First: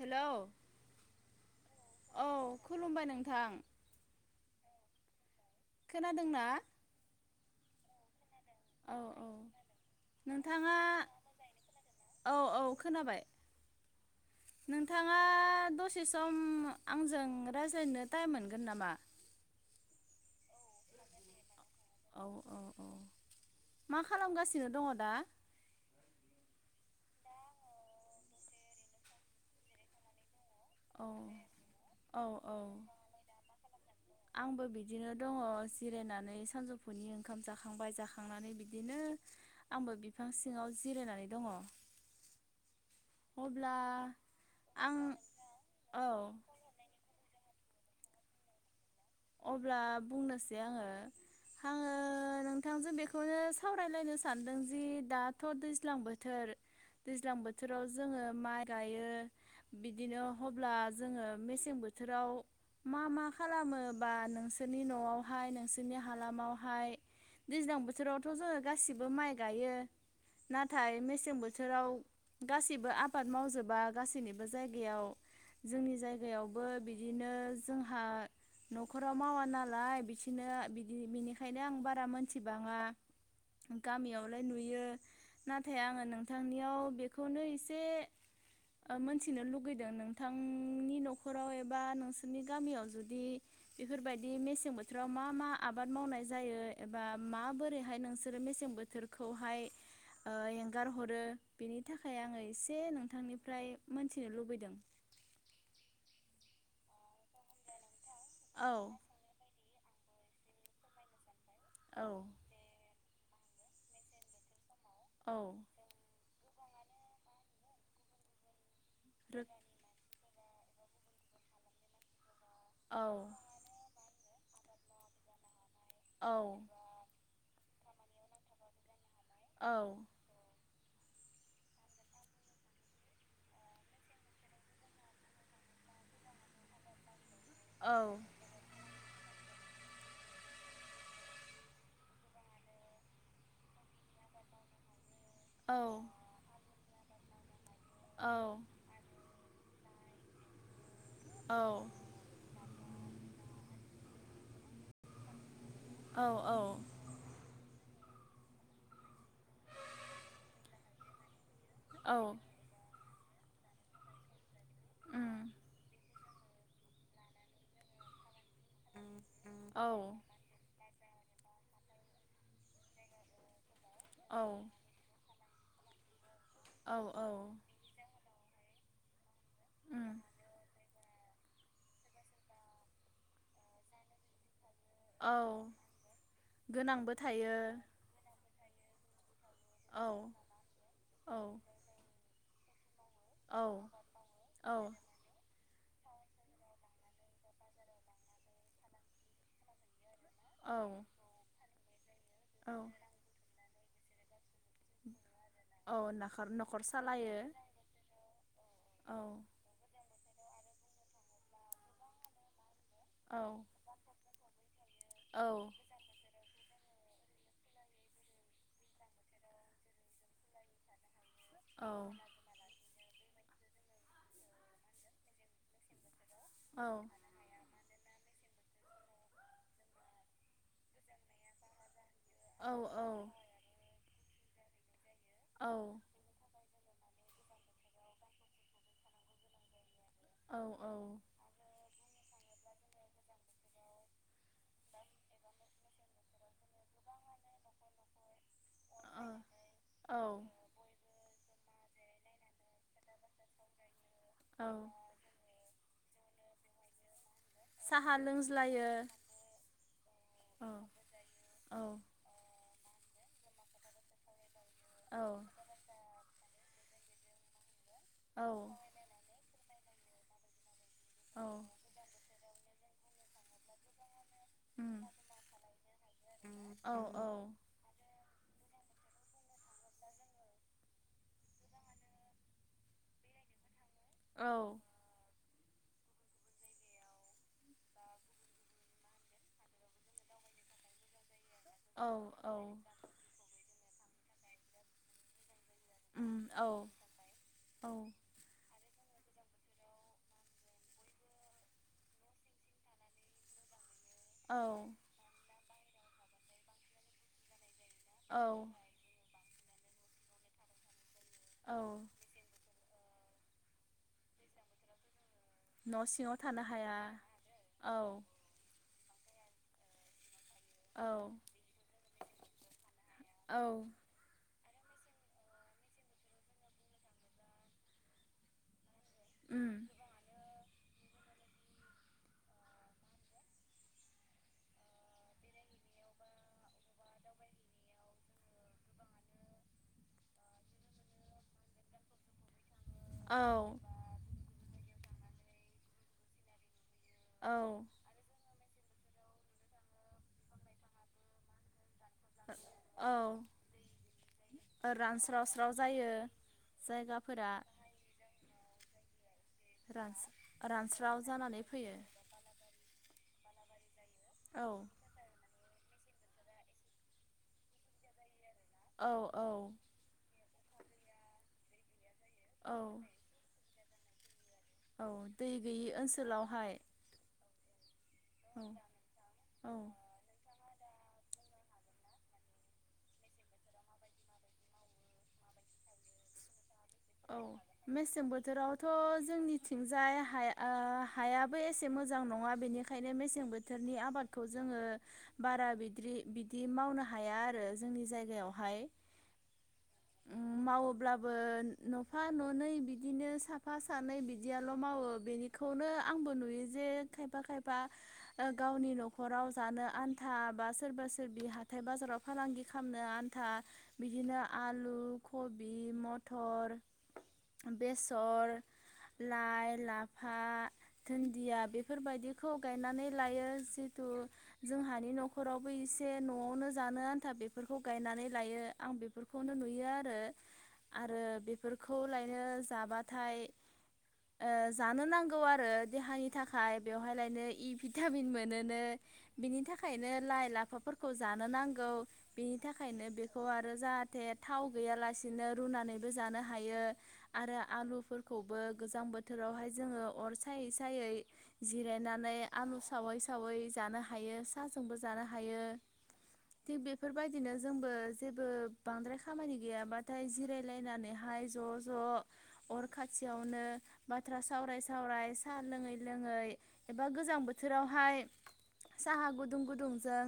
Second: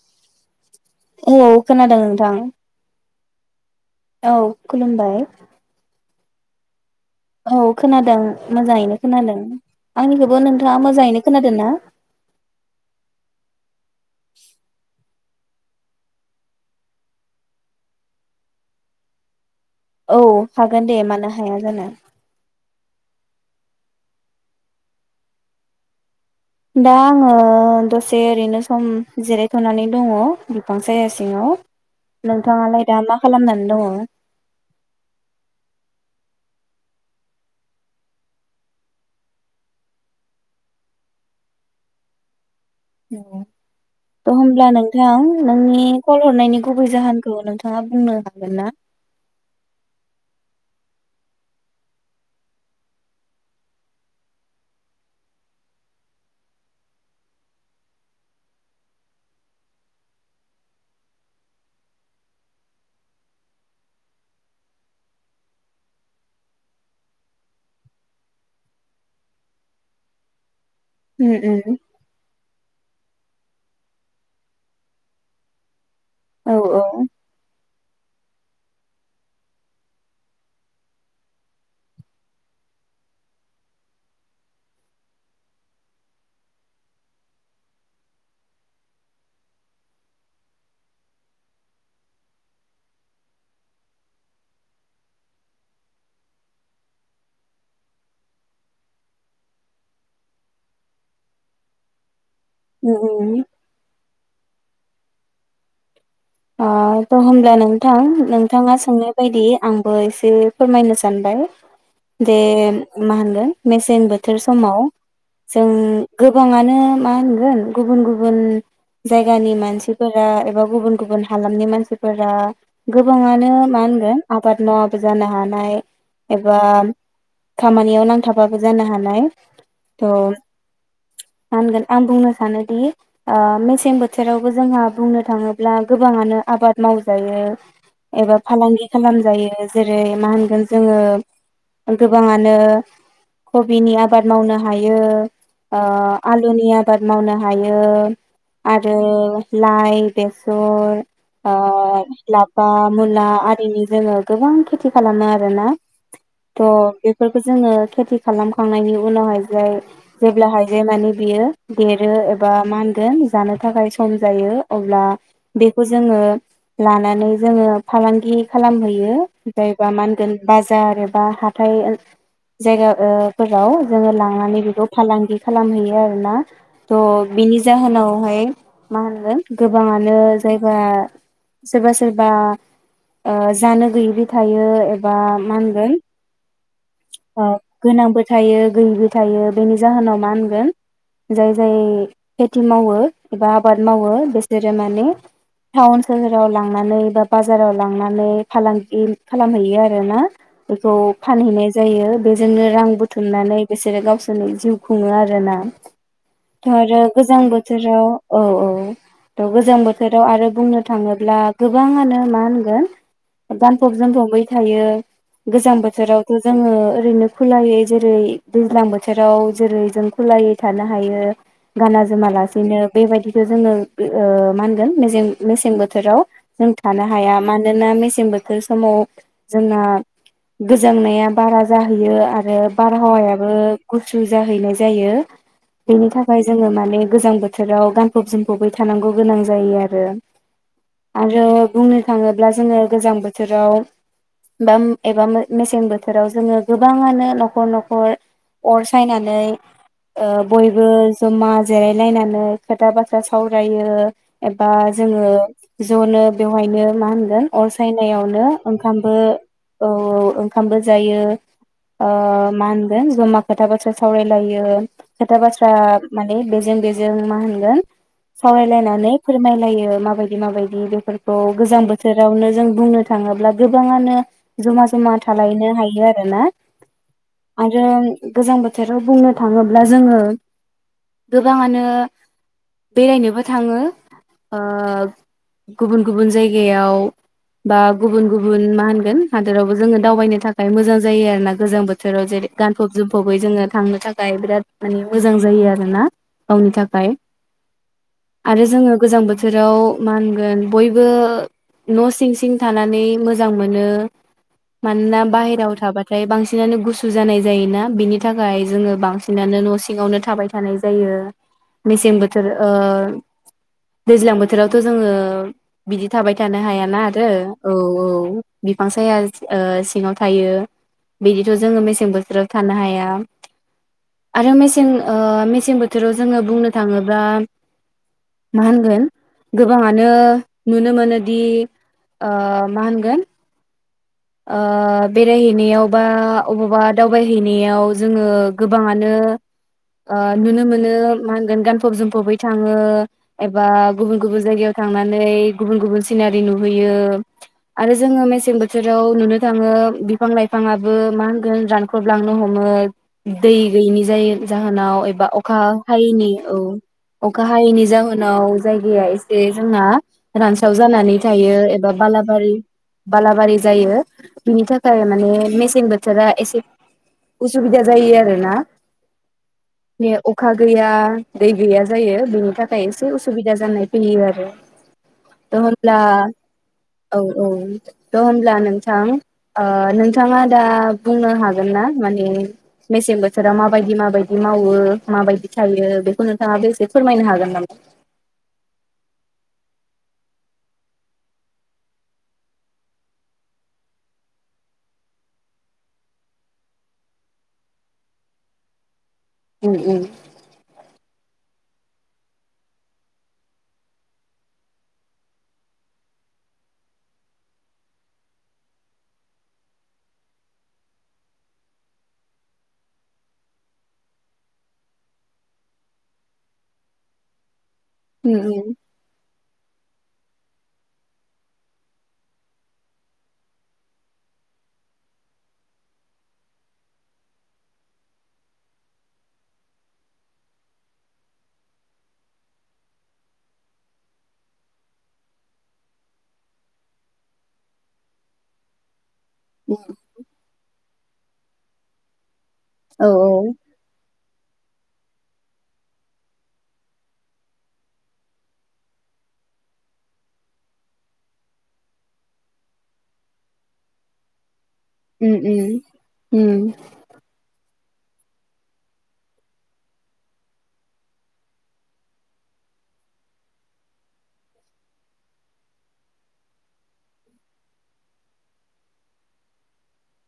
Hello औ खोनादों औ नोंथां खुलुमबाय नों थां औ खुलुमबाय खोनादोंना औ खोनादों। औ मोजाङैनो औ खोनादों आंनिखौबो नोंथाङा मोजाङैनो खोनादोंना? नोंथां नोंथाङा दसे सम आंजों रायज्लायनो टाइम मोनगोन नामा औ हागोन दे मानो हाया जानो औ औ अ मा खालामगासिनो दङ दा दा आङो दसे ओरैनो सम जिरायथ'नानै दङ बिफां औ साया सिङाव औ औ नोंथाङालाय दा मा खालामनानै दङ आंबो बिदिनो दङ जिरायनानै सानजौफुनि ओंखाम जाखांबाय जाखांनानै बिदिनो आंबो बिफां सिङाव जिरायनानै दङ अब्ला थ' होमब्ला आं नोंथां नोंनि कल औ हरनायनि गुबै जाहोनखौ नोंथां हा बुंनो हागोन ना अब्ला बुंनोसै आङो आङो नोंथांजों बेखौनो सावरायलायनो सानदों जि दाथ' दैज्लां बोथोर दैज्लां बोथोराव जोङो माइ गायो बिदिनो अब्ला जोङो मेसें बोथोराव मा मा खालामो बा नोंसोरनि न'आवहाय नोंसोरनि हालामावहाय दैज्लां बोथोरावथ' जोङो गासिबो माइ गायो नाथाय उम मेसें उम बोथोराव गासिबो आबाद मावजोबा गासैनिबो जायगायाव जोंनि जायगा औ जायगायावबो औ बिदिनो जोंहा न'खराव मावा नालाय बिदिनो बिदि बिनिखायनो आं बारा मोनथिबाङा गामियावलाय नुयो नाथाय आङो नोंथांनियाव बेखौनो एसे मोनथिनो लुगैदों नोंथांनि न'खराव एबा नोंसोरनि गामियाव जुदि बेफोरबायदि मेसें बोथोराव मा मा आबाद मावनाय जायो एबा माबोरैहाय नोंसोरो मेसें बोथोरखौहाय एंगार हरो बेनि थाखाय आङो एसे उम उम नोंथांनिफ्राय मोनथिनो लुबैदों आ थ' होमला न नोंथां औ नोंथाङा सोंनाय बायदि आं बेखौ एसे फोरमायनो सानबाय औ दे मा होनगोन मेसें बोथोर समाव औ जों गो गोबाङानो मा होनगोन गुबुन गुबुन रोख जायगानि मानसिफोर एबा गुबुन गुबुन हालामनि मानसिफोरा औ गोबाङानो मा होनगोन आबाद मावाबो जानो हानाय औ एबा खामानियाव नांथाबाबो जानो हानाय औ थ' होनगोन आं बुंनो सानोदि ओ मेसें बोथोरावबो जोंहा बुंनो थाङोब्ला गोबाङानो आबाद मावजायो। औ एबा फालांगि खालामजायो। जेरै मा होनगोन जोङो गोबाङानो कबिनि आबाद मावनो हायो। औ ओ आलुनिया आबाद मावनो हायो। यो आरो बिलाइ द' आ लाफा मुला आरिनि जोङो गोबां खेथि खालामो आरो ना। औ थ' बेफोरखौ जोङो खेथि खालामखांनायनि उनावहाय जाय जेब्लाहायजाय माने बियो। देरो औ एबा मा होनगोन। जानो थाखाय सम जायो अब्ला। उम बेखौ जोङो लानानै जोङो फालांगि खालामहैयो औ जायबा मा होनगोन बाजार बा हाथाय जायगा ओ फोराव जोङो औ लांनानै बेखौ फालांगि खालामहैयो आरोना। थ' औ औ बिनि जाहोनावहाय मा होनगोन उम गोबाङानो जायबा सोरबा सोरबा ओ जानो गैयैबो थायो। एबा औ मा होनगोन गोनांबो अ थायो गोनांबो थायो। गैयैबो थायो। बेनि जाहोनाव मा औ होनगोन जाय औ जाय खेथि मावोमोन। एबा औ आबाद मावो बेसोरो औ माने टाउन सोहोराव लांनानै बा बाजाराव लांनानै फालांगि खालामहैयो आरो ना। बेखौ औ फानहैनाय। जायो। बेजोंनो रां औ बुथुमनानै बिसोरो गावसोरनि जिउ खुङो आरोना औ नाखर थ' न'खर आरो सालायो गोजां बोथोराव औ औ थ' गोजां बोथोर आव आरो बुंनो थाङोब्ला गोबाङानो मा होनगोन औ गानफब-जोमफबै थायो औ गोजां बोथोरावथ' जोङो ओरैनो खुलायै जेरै दैज्लां बोथोराव जेरै जों खुलायै थानो हायो औ गाना जोमा लासिनो बेबायदिखौ जोङो ओ माहोनगोन मेजें मेसें बोथोराव जों औ थानो हाया मानोना मेसें समाव बोथोर समाव जोंना गोजांनाया बारा जाहैयो। आरो औ बारहावायाबो गुसु जाहैनाय जायो। बेनि थाखाय जोङो माने माने गोजां बोथोराव गानफब जोमफबै थानांगौ गोनां जायो आरो। आरो औ आरो बुंनो थाङोब्ला ब्ला जोङो गोजां बोथोराव बा एबा मेसें बोथोराव जोङो गोबाङानो न'खर न'खर अर सायनानै औ ओ बयबो जमा जिरायलायनानै खोथा बाथ्रा सावरायो औ बा जोङो ज'नो बेवहायनो मा होनगोन। अर साहा सायनायावनो लोंज्लायो ओंखामबो औ औ औ ओंखामबो जायो औ ओ मा जमा खोथा बाथ्रा सावरायलायो औ खोथा बाथ्रा माने जों बेजों मा होनगोन। औ सावरायलायनानै खायलायो माबायदि माबायदि बे फोरखौ औ गोजां बोथोरावनो जों बुंनो थाङोब्ला गोबाङानो जमा उम जमा थालायनो हायो आरो ना औ औ आरो गोजां बोथोर बोथोराव बुंनो थाङोब्ला जोङो गोबाङानो बेरायनोबो थाङो। आ गुबुन गुबुन जायगायाव बा गुबुन गुबुन मा होनगोन हादोरावबो जोङो दावबायनो थाखाय मोजां जायो आरोना गोजां औ बोथोराव जेरै गानफब जोमफबै जोङो थांनो थाखाय बिराद माने मोजां जायो आरो उम औ गावनि थाखाय आरो जोङो गोजां बोथोराव मा होनगोन बयबो न' सिं सिं थानानै मोजां मोनो। मानोना बाहेराव थाबाथाय बांसिनानो गुसु जानाय जायोना बिनि औ थाखाय जोङो बांसिन बिनानो न' सिङावनो थाबाय थानाय जायो औ औ मेसें बोथोर ओ दैज्लां बोथोरावथ' जोङो न' बिदि सिङाव थाबाय थानो हाया हायाना आरो औ औ बांसाया ओ सिङाव थायो औ बिदिथ' जोङो मेसें बोथोराव थानो हाया औ आरो मेसें सें ओ मेसें बोथोराव जोङो बुंनो थाङोब्ला माहोनगोन उम गोबाङानो नुनो मोनो बिदि ओ मा होनगोन ओ बेरायहैनायाव बा अबावबा दावबायहैनायाव जोङो गोबाङानो ओ नुनो मोनो मा होनगोन गानफब जोमफबै थां ओ औ एबा गुबुन गुबुन जायगायाव थांनानै गुबुन गुबुन सिनारि नुहैयो यो औ आरो जोङो मेसें बोथो थोराव नुनो थाङो बिफां लाइफाङाबबो मा होनगोन रान खख्रबलांनो हमो औ दै गैयिनि जाय जाहोनाव एबा अखा रानस्रावस्राव जायो हायैनि औ अखा जायगाफोरा हायैनि जाहोनाव जायगाया एसे जोंना रानस रानसाव जानानै रानस्राव थायो एबा फैयो बालाबारि बलााबारि जायो बिनि औ थाखाय माने मेसे सें बोथोरा एसे उसुबिदा जायो आरो ना औ औ अखा गैया दै गैया जायो बेनि औ थाखाय एसे उसुबिदा जानाय फैयो आरो औ दै थ' गैयि ओनसोलावहाय द [unintelligible] औ नोंथां ओ औ नोंथाङा दा बुंनो हागोन ना माने मेसें बोथोराव माबायदि माबायदि मावो माबायदि थायो बेखौ नोंथाङा बेसे औ मेसें बोथोरावथ' जोंनि थिंजाय हाया ओ हायाबो एसे मोजां नङा बेनिखायनो मेसें बोथोरनि आबादखौ जोङो बारा बिदि बिदि मावनो हाया आरो जोंनि जायगायावहाय उम उम मावोब्लाबो न'फा न'नै बिदिनो साफा सानै बिदियाल' मावो बेनिखौनो आंबो नुयो जे खायफा खायफा गावनि न'खराव जानो आन्था बा सोरबा सोरबि हाथाय बाजाराव फालांगि खालामनो आन्था बिदिनो आलु कबि मथर [inaudible] बेसर लाइ लाफा दुन्दिया बेफोरबायदिखौ गायनानै लायो जितु जोंहानि न'खरावबो एसे न'आवनो जानो आन्था बेफोरखौ गायनानै लायो आं बेफोरखौनो नुयो आरो आरो बे बेफोरखौ लायनो जाबाथाय ओ जानो नांगौ आरो देहानि थाखाय बेवहाय लायनो इ भिटामिन मोनोनो। बिनि थाखायनो लाइ लाफा फोरखौ जानो नांगौ। बेनि औ थाखायनो बेखौ आरो जा थे थाव गैयालासिनो रुनानैबो जानो हायो आरो आलुफोरखौबो गोजां बोथोरावहाय जोङो अर सायै सायै जिरायनानै आलु सावै सावै जानो हायो। थाजोंबो जानो उम हायो उम उम थिग बेफोरबायदिनो जोंबो जेबो बांद्राय खामानि गैयाबाथाय जिरायलायनानै बाहाय ज' ज' अर खाथियावनो बाथ्रा सावराय सावराय साहा लोङै लोङै एबा गोजां बोथोरावहाय साहा गुदुं गुदुंजों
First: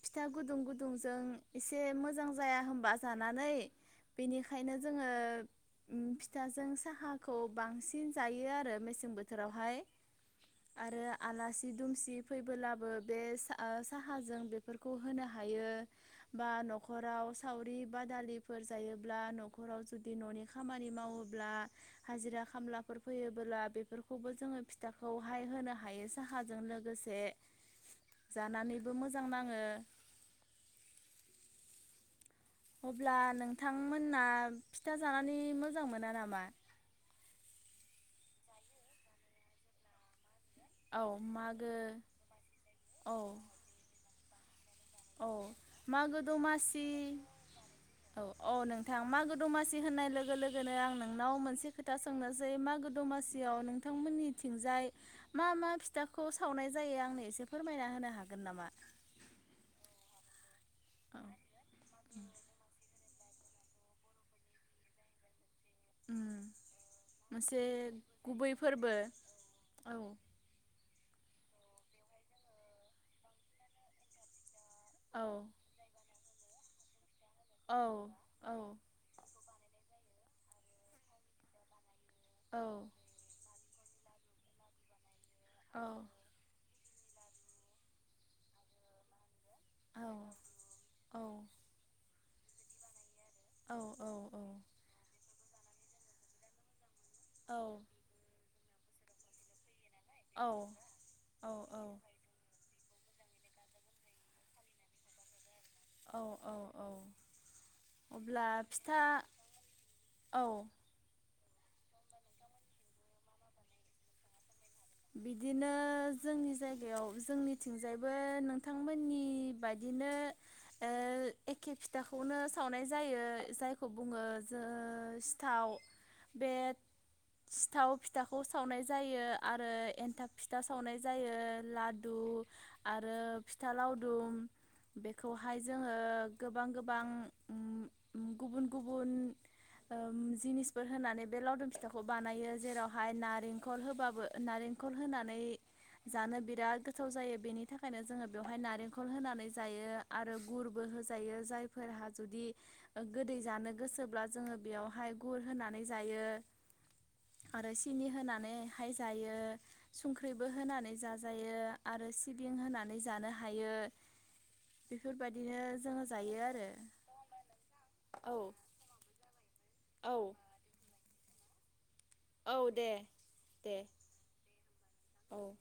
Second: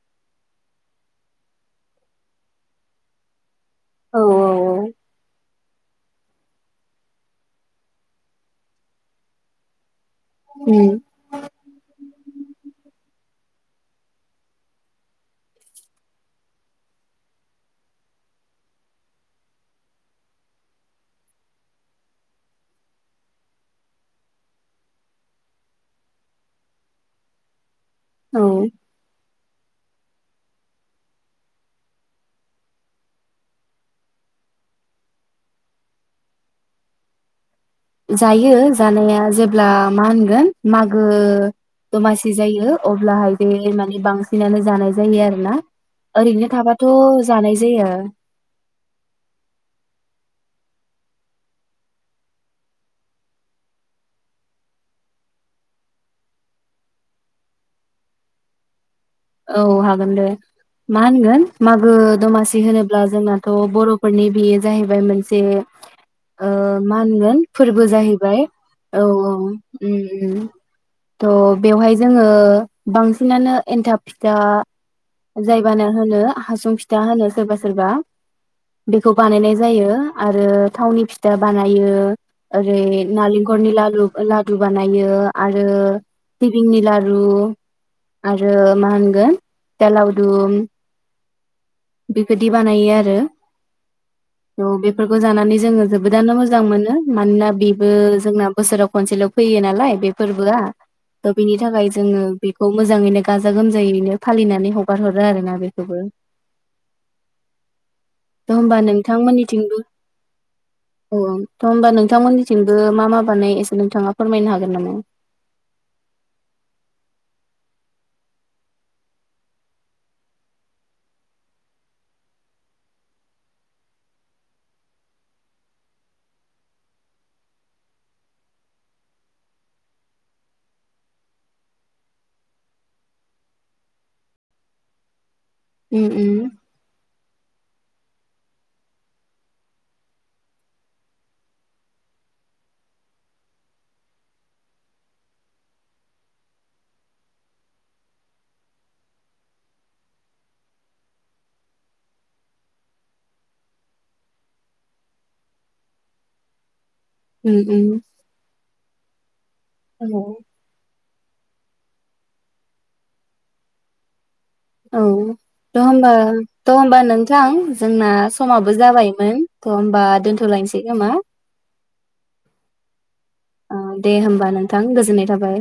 फिथा गुदुं गुदुंजों एसे मोजां जाया होनबा जानानै औ बेनिखायनो औ जोङो उम फिथाजों साहाखौ बांसिन जायो आरो मेसें बोथोरावहाय उम आरो आलासि दुमसि फैबोब्लाबो बे आ साहाजों बेफोरखौ होनो हायो बा न'खराव सावरि बादालिफोर जायोब्ला न'खराव जु दि न'नि खामानि मावोब्ला हाजिरा खामलाफोर फैयोबोला बेफोरखौबो जोङो फिथाखौहाय होनो हायो साहाजों लोगोसे औ जानानैबो मोजां नाङो। अब्ला नोंथांमोनना फिथा जानानै मोजां मोना नामा? जायो जानाया जेब्ला मा होनगोन। मागो औ मागो दमासि जायो औ अब्लाहाय बे माने बांसिन [unintelligible] औ मागो थाबाथ' दासि जानाय जायो औ औ नोंथां मागो दमासि होननाय लोगो लोगो लोगोनो आं नोंनाव मोनसे खोथा सोंनोसै मागो दमासियाव नोंथांमोननिथिंजाय मा मा फिथाखौ सावनाय जायो आंनो एसे फोरमायना होनो हागोन नामा? औ हागोन दे। मा औ होनगोन मागो दमासि होनोब्ला जोंनाथ' बर'फोरनि बेयो जाहैबाय मोनसे ओ उम मा होनगोन मोनसे फोरबो जाहैबाय गुबै फोरबो औ औ उम औ उम तह बेवहाय जोङो बांसिनानो एनथाब फिथा औ जायबानो होनो हासुं फिथा होनोनो सोरबा औ सोरबा औ बेखौ बानायनाय जायो। आरो थावनि फिथा बानायो। औ ओरै नालेंखरनि लारु लादु बानायो आरो औ सिबिंनि ला रु आरो मा होनगोन फिथा औ लावदुम औ बेबायदि बानायो आरो औ औ बेफोरखौ जानानै जोङो जोबोदानो मोजां मोनो मानोना बेबो जोंना बोसोराव खनसेल' फैयो नालाय बे फोरबोआ थ औ बेनि थाखाय जोङो बेखौ मोजाङैनो गाजा गोमजायैनो फालिनानै हगार हरो आरोना बे औ औ औ होनबा नोंथांमोननिथिंबो औ औ थ' होमबा नोंथांमोननिथिंबो मा मा बानाय एसे नोंथाङा फोरमायनो हागोन नामा बिदिनो जोंनि जायगायाव जोंनिथिंजायबो नोंथांमोननि बादिनो ओ एखे फिथाखौनो सावनाय जायो जायखौ बुङो जों ओसिथाव बे ओ एनथाब फिथा सावनाय जायो लादु आरो फिथा लावदुम बेख खौहाय जोङो उम उम गोबां गोबां ओ ओ गुबुन गुबुन जिनिसफोर होनानै बे लावदुम फिथाखौ बानायो जेरावहाय नारेंखल होबाबो नारेंखल होनानै जानो बिराद गोथाव जायो बेनि थाखायनो जोङो बेवहाय नारेंखल होनानै जायो आरो गुरबो होजायो जायफोरहा जुदि गोदै जानो गोसोब्ला जोङो बेयावहाय गुर होनानै जायो उम आरो उम सिनि होनानै हाय ओ संख्रिबो होनानै जाजायो आरो सिबिं होनानै जानो हायो औ बेफोरबायदिनो दा जोङो होनबा जायो थ आरो होनबा नोंथां जोंना औ समाबो जाबायमोन बा औ दोनथ'लायसै नामा औ दे ओ दे होमबा नोंथां गोजोननाय औ थाबाय